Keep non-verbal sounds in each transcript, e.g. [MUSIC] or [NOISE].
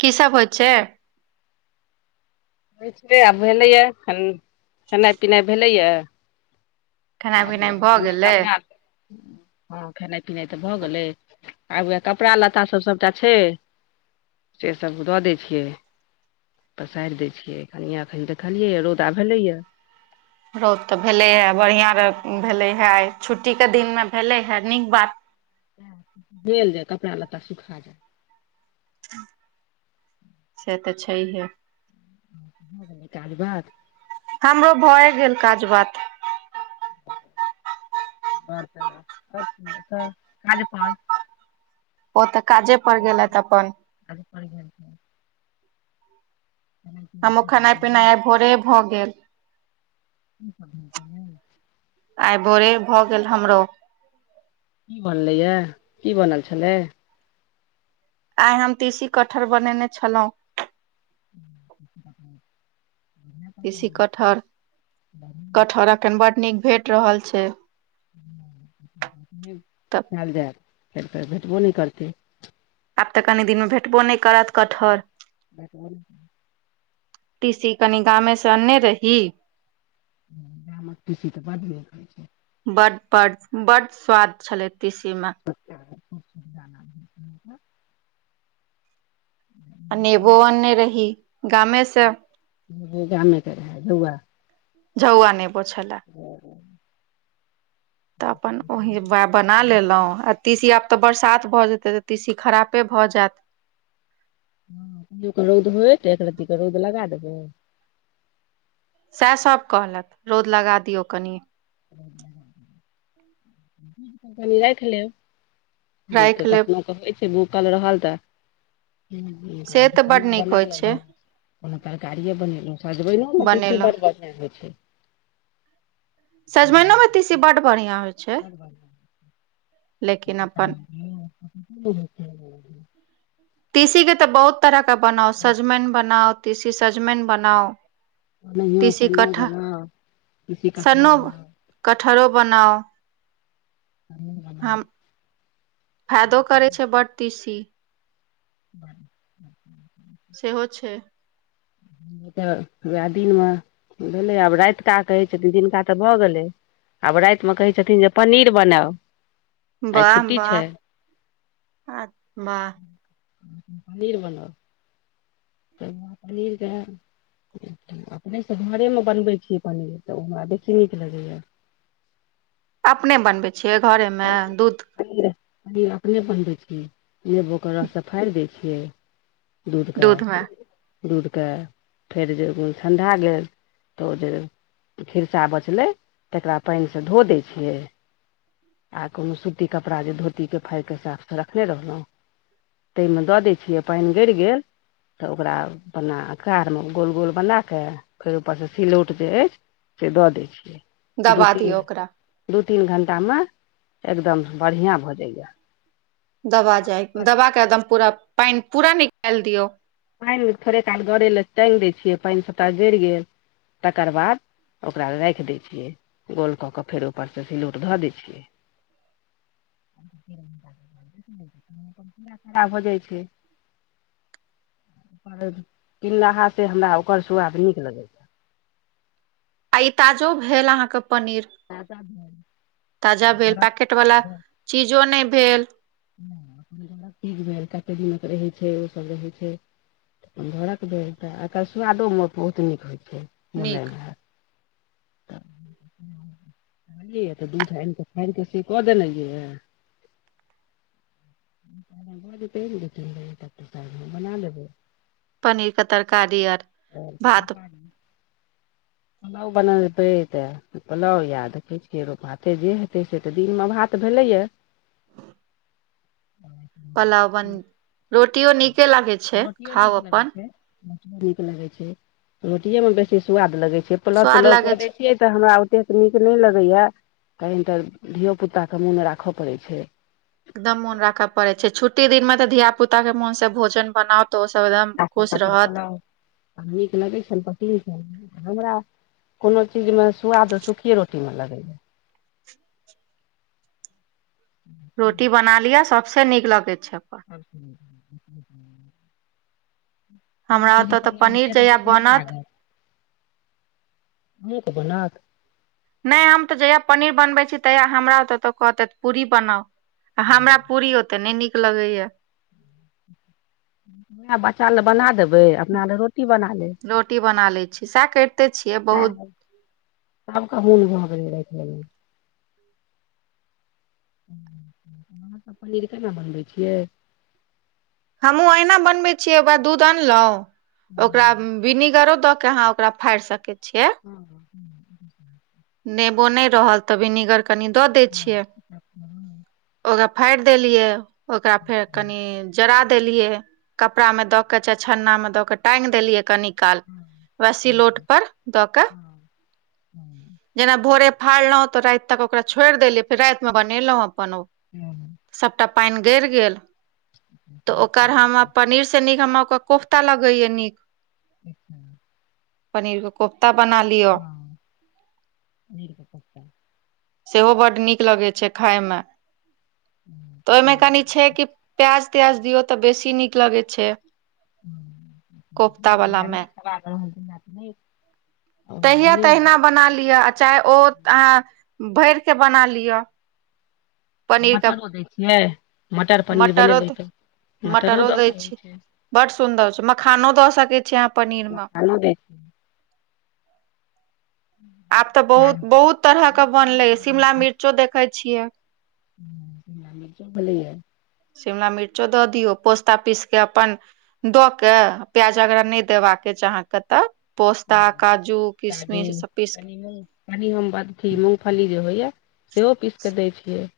की सब हो छै आब भेलै यऽ खेनाइ पिनाइ भेलै यऽ खेनाइ आबू पिनाइ भऽ कनीएँ गेलै कपड़ा दे हँ खेनाइ पिनाइ तऽ भऽ गेलै आब उएह कपड़ा लत्ताभ सभटा छै से सभ दऽ दै छियै पसारि दै नि अखनि देखलियै रौदा भेले य रौद तऽ भेलै हे बढ़िया भे भेले हे आय छुट्टी के दिनमे भेलै हे नीक बात झेल जाय कपड़ा लत्ता सुखा जाए से तऽ छैहे काज भात हमरो भए गेल काज बात बर त आज प ओतऽ काजे पर गेलथि छै अपन [INAUDIBLE] खेनाइ पिनाइ हमूं की खेनाइ बनतै पिनाइ आइ की भोरे भऽ गेल [INAUDIBLE] आइ भोरे भऽ गेल हमरो की बनलै या की बनल छलै आइ हम तीसी कटहर बनेने छलहुँं [INAUDIBLE] एसी तरकारी कटहर बढ़िआँ कटहर अखन बड नीक भेट रहल छै तऽ आएल जायत फेर फेर भेटबो नहि करतै आब तऽ कनि दिन मे भेटबो नहि करत कटहर भेटबो नहि तिसी कनि गामे से अनने रही गामक तिसी तऽ बड़ नीक होइ छै बड बड बड स्वाद छले तीसी में [UNINTELLIGIBLE] आ नेबो अने रही गामे से गामे क रही [UNINTELLIGIBLE] जउआ नहि पोछऽ लय ह तऽ अपन ओही बना लेलहुँ तीसी आब तऽ बरसात भऽ जेतै तऽ ती सी खराबे भऽ जायत हँ कहि रौद होय त एक रत्तीके रौद लगा देबै सएह सभ कहलथि रौद लगा दियौ कनि कनि राखि लेब कऽ राखि लेब कखनोहु क होइ छै भूखल रहल तऽ से तऽ बड खाना नीक बना होइ छै लेलहुँ कोनो तरकारियए बनेलहुँं सजबैल ने ती बनेलहुँ बड ब [UNINTELLIGIBLE] सजमइनो मे बड्ड तीसी बड बढ़िया होइ छै [UNINTELLIGIBLE] लेकिन अपन ह तीसी के तऽ बहुत तरह के बनाउ सजमनि बनाउ तीसी सजमनि बनाउ नहियो तीसी सहियो कठ बना सन्नो [UNINTELLIGIBLE] कटहरो बनाउ नहि हम भेलै फायदो करै छै बड तीसी ब ह सेहो छै [INAUDIBLE] तऽ उएह दिनमे भेलै आब रातिका कहै छथिन दिनका तऽ भऽ गेलै आब रातिमे कहै छथिन जे पनीर बनाउ आइ बाह छुट्टी छै बाह पनीर बन तऽ लीलगैय अपनेसँ घरेमे बनबै छीयै पनीर तऽ ओ हमरा बेसी नीक लगैए अपने बनबै छियै घरेमे पनीर दूध अपने बनबै छियै नेबो के रस सँ फाड़ि दै छियै दूध क दूधके फेर जे ठण्ढा गेल तऽ ओ जे खिरचा बचलै तकरा पानिसँ धो दै छियै आ कोनो स सुती कपड़ा जे धोती के फाड़ के साफ से रखने रहलहु ताहिमे दऽ दै छियै पानि गरि गेल तऽ ओकरा अपना कारमे गोल गोल बना कऽ फेर ऊपरसँ सिलौट जे अछि से दऽ दैत छियै दू दबा तीन दियौ ओकरा दू तीन घण्टामे एकदम बढ़ियां भऽजइया दबा जाय दवा के एकदम पूरा पानि पूरा निकालि दियौ पानि थोड़े काल गरै लए टागि दै छियै पानि सभटा गड़ि गेल तकरबाद ओकरा राखि दै छियै गोल कऽ कऽ फेर ऊपरसँ सिलौट धऽ दै छियै खड़ा भ जाइ छै किनलहा से हमरा ओकर सु्वाद नीक लगै छै आ ई ताजो भेल अहाँके पनीर त ताजा भेल पैकेट वाला ब चीजो नहि भेल लीज भेल काते दिनक रहै छै ओसभ रहै छै घरक भेल तऽ एकर सुआदो बहुत नीक होइ छै नीक मुलाइम ह बनलियै तऽ दूध आनि कऽ फाड़ कऽ से कऽ देना य [UNINTELLIGIBLE] बना लेबै पनीरके तरकारी आर भात उ बना देतै तय पलाव या देखे छियै र भाते जे हेतै से तऽ दिनमे भात भेले या पुलाव बन रोटियो नीके लागै छै रोटियो नीक खाउ लगै अपन छै नीक लगैत छै रोटिएमे बेसी सुआाद लगैत छै पुलाव स्वाद तुलाव लागै कऽ छै दै कि तऽ हमरा ओतेक नीक नहि लगया कहन तऽ धियो पुताक के मोन राखय पड़ै छै एकदम मोन राखय पड़े छै छुट्टी दिन मे तऽ धिया पुता के मोन सँ भोजन बनाउ तऽ ओ सब एकदम खुश ल रहत [INAUDIBLE] आ नीक लगै छल प हमरा कोनो चीजमे सु्वाद सुखीे रोटीमे लगैए रोटी बना लियअ सभसँ नीक लगे छै अपन [UNINTELLIGIBLE] हमरा तूरी ओतय तऽ सभमे पनीर ओतेक जहिया नीक नहि बनत लागत ह कह बनात नहि हम तऽ जहिया पनीर बनबै छी तहिया हमरा ओ त कहते पूरी बनाउ आ हमरा पूरी ओते नहि नीक लगैया वहाँ बच्चा ले बना देबै अपना ले रोटी बना लेब रोटी बना लै छी सएह करिते छियै सएह बहुत सभके मन भऽ गेलै रामे अहाँ तऽ पनीर केना बनबै छियै हमहुँ अहिना बनबै छियै ओकरा दूध अनलहुँ ओकरा छियै बिनेगरो दऽ के अहाँ ओकरा फाड़ि सकैत छियै [INAUDIBLE] नेबो नहि रहल तऽ विनेगर कनि दऽ दै छियै। ओकरा फाड़ि देलियै ओकरा फेर कनि जरा देलियै कपड़ा में दऽ के चाहे छन्ना मे दऽ के टाँंग देलियै कनी काल वएह सिलौट पर दऽ कऽ जेना भोरे फाड़लहुँ तऽ राति तक ओकरा छोड़ि देलौ फेर रातिमे बनेलहुँ अपन ओ हू सबटा पानि गर गेल तऽ ओकर हम पर से नीक हमरा ओकर कोफ्ता लगैयो नीक अचछा पनीर के कोफ्ता बना लिआ [INAUDIBLE] सेहो बड्ड नीक लगै छै खााय मे तऽ ओएमे कनी छै कि प्याज त्याज दियौ तऽ बेसी नीक लगै छै। कोफ्ता वलामे [UNINTELLIGIBLE] ओना तहिया बनेलहुँ तहिना बना लिअ आ चाहे ओ अहाँ भर के बना लिअ पनीर के मटर बनेलीए दै छियै मटर पनीर मटरो बनेलहुँ तऽ मटरो दऽ केऽ होइ छै बड़ सुन्दर छै मखानो दऽ सकैत छीयै अहाँ पनीर मे [UNINTELLIGIBLE] आब तऽ साग बहुत बहुत तरह के बहुत तरहके बनले भऽ शिमला गेलैए मिर्चो देखे छिये [UNINTELLIGIBLE] शिमला मिर्चो दऽ दियौ पोस्तता पीस कऽ अपन दऽ क प्याज अगरा नहि देबाका के चाहित त पोस्ता काजू काजू किशमिश ई सब पीस कनि मूंग कनि हम अथी मूँगफली जे होइएा सेहो पीस कऽ दैत छियै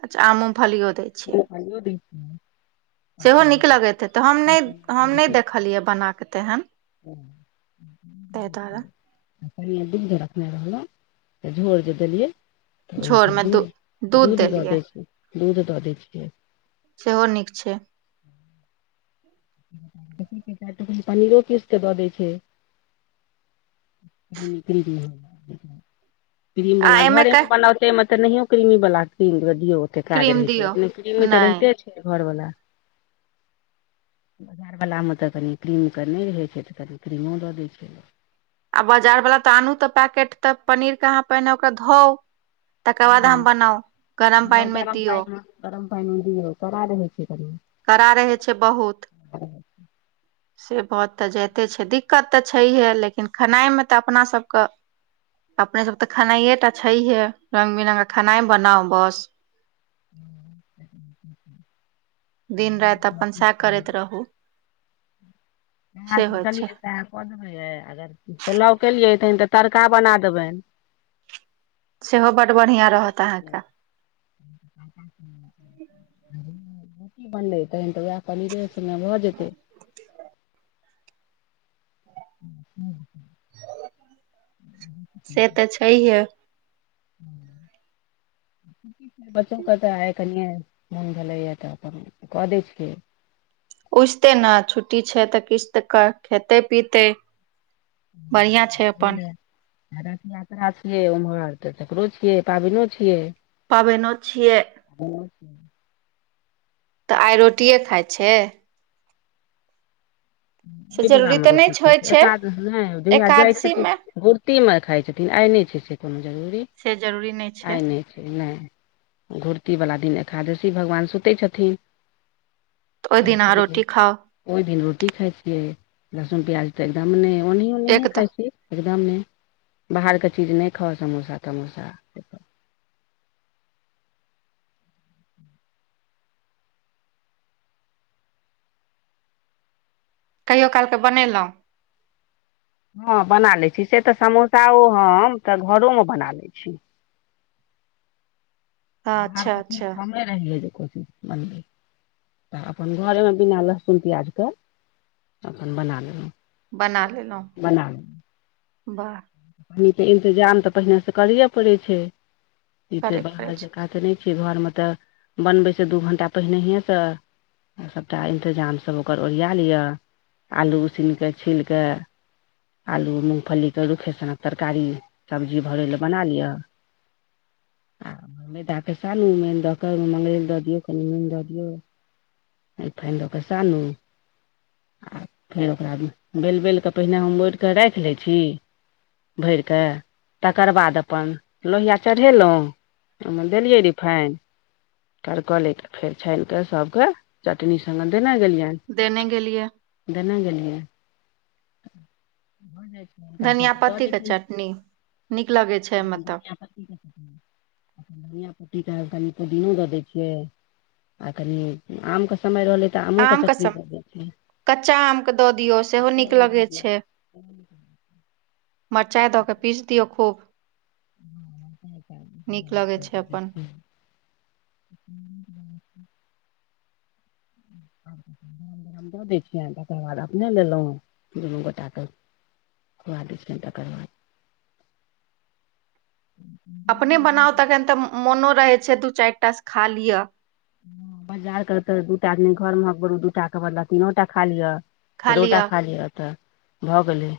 अच् [INAUDIBLE] आमू फालीग होतेय [UNINTELLIGIBLE] सेहो नीक लगैत हे मूँगफली तऽ हम नहि काँचो हम मूँगफली नहि पीस देखलियै बना कऽ तेहन। ताहि दुआरे [UNINTELLIGIBLE] [UNINTELLIGIBLE] झोर जे देलियै तऽ व झोर फेर मे दू दूध दूध दऽ दै छी दूध दऽ दै छियै सेहो नीक छै पनीरो किसके दऽ दै छै [UNINTELLIGIBLE] क्रीम आ वाला एहिमे घरे के मे बनौते मे तऽ नहियो क्रम वाला क्रीम दे दियौ तऽ काज क्रीम रहै छै दियौ अपने क्रीमे तऽ नहि रहिते छै घरवाला [UNINTELLIGIBLE] आ बाजार तऽ आनू तऽ पैकेट तऽ पनीर के अहाँ पहिने ओकरा धाऊ तकर बाद हँ हम बनाउ गरम पानि मे दियऔ [UNINTELLIGIBLE] करा रहै छै बहुत [INAUDIBLE] से बहुत तऽ जाइते छै दिक्कत तऽ छैहे लेकिन खेनाइमे तऽ अपनासभके अपने सब तऽ खेनाइे टा छैहे रंगग बिरंगग क खेनाइ बनाउ बस [INAUDIBLE] दिन राति अपन सएह करैत [UNINTELLIGIBLE] रहू से होइ कऽ छै देबै अगर पुलाव केलियै तन तऽ तड़का बना देबनि सेहो बड बढ़िया रहत अहाँके बनै तहन तऽ वएह पनीरे संग भऽ जेतै [INAUDIBLE] से तऽ छैहे [INAUDIBLE] [UNINTELLIGIBLE] कऽ दै छै पूछते न छुट्टी छै तऽ किछु तऽ खेते पीते बढ़िया छै अपन [UNINTELLIGIBLE] रथ यात्रा छियै ओम्हर तऽ तकरो छियै पाबनो छियै पाबैनि छियै। हँ। आइ रोटिे खाइ छै से [UNINTELLIGIBLE] जरूरी तऽ नहि छै। होइ [UNINTELLIGIBLE] छै आइ नहि एकादशी मे छै से कोनो जरूरी छे जरूरी नहि छै [UNINTELLIGIBLE] एकादशी भगवान सुतै छथिन तऽ दिन अहाँ ओहि रोटी खाउ ओहि दिन रोटी खाय छियै लहसुन प्याज तऽ एकदम नहि एक तऽ ओ। [UNINTELLIGIBLE] बाहर के चीज नहि खाउ समोसा तमोसा कहियो कालके बनेलहुँ हँ बना लैत छी से तऽ समोसाओ हम तऽ घरोमे बना लैत छी हँ, बाहर अच्छा ती अच्छा कमे रहि जे ची मन्दिर तऽ अपन घरेमे बिना लहसुन पिआाजके अपन बना लेलहुँ बना लेलहुँ बाह पान के इंतजाम तऽ पहिने से करे पड़ै छै [UNINTELLIGIBLE] करे पड़ै छै ई घरमे तऽ बनबै छै दू घंटा पहिनहिसँ सभटा इन्तजामसभ ओकर ओरिया लिआ आलू उसन कऽ छील कऽ आलू मूगफलीके रूखे सनक तरकारी सबजी भरय लेलए बना लिअ आमे स क मर दऽ दियौ कनिन दऽ दियौ [INAUDIBLE] रिफाइंन दऽ कऽ सानू आ [INAUDIBLE] फेर ओकरा बलि बल कऽ पहिने हम ओढ़िकऽ राखि लै छी भरि कऽ तकर बाद अपन लोहिया चढ़ेलहुँ देलियै रिफाइन करकले फेर छानि के सभके चटनी स्गे देने गेलियनि देने गेल लिए देने गेलियै। [INAUDIBLE] धनिया सभके दऽ पत्ती दै के छियनि चटनी नीक लगै छै मतलब [UNINTELLIGIBLE] आ कनि आमके समय रहलै तऽ आमोे आम के चटनी सम द दै छि यै कच्चा आमके दऽ दियौ सेहो नीक लगै छै मरचाइ दऽ कऽ पीसि दियौ खूब [INAUDIBLE] [INAUDIBLE] [UNINTELLIGIBLE] नीक लगै छै अपन तकर बाद अपने लेलहुँ दुनू गोटाके [UNINTELLIGIBLE] अपने बनाउ तखन तऽ मोनो रहैत छै दू चारिटाासँ खा लिअ बाजार के तऽ दूटा आी घर मे दू के बदला तीनो टा खा लिअ [UNINTELLIGIBLE] खा लिअ तऽ भऽ गेलै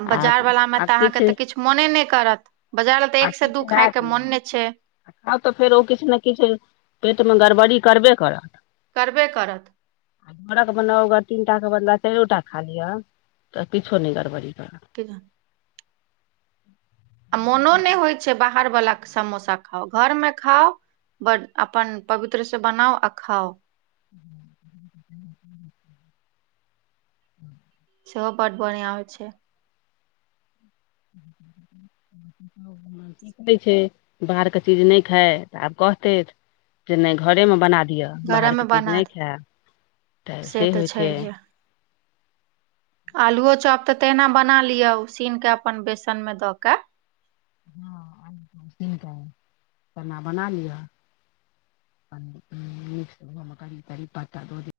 आ बाजार वला मे तऽ अहाँके तऽ किछु मोने नहि करत बाजार ल तऽ एक से दू खाायके मोन नहि छै ह तऽ फेर ओ किछु ने किछु पेटमे गड़बड़ी करबे करत करबे करत आ घरक बनाउ तीन टा के बदला चैरोटा खा लिअ तकिछो नहि गड़बड़ी भेलै एकग आ मोनो नहि होइत छै बाहरवला समोसा खाउ घरमे खाउ ब अपन पवित्र से बनाउ आ खाउ ह ह ह सेहो बड बढ़िया होइ छै हूँ हूँ हूँँ की कहै छै बाहरके चीज नहि खाइ आब कहते जे नै घरेमे बना दिअ घरे बाहरके मे चीज बना नहि दे खायएब तऽ से होइ छै आलुओ चप तऽ तहिना बना लिअ उसीन कऽ अपन बेसनमे दऽ कऽ केना बना लिहअ क क प्च [INAUDIBLE]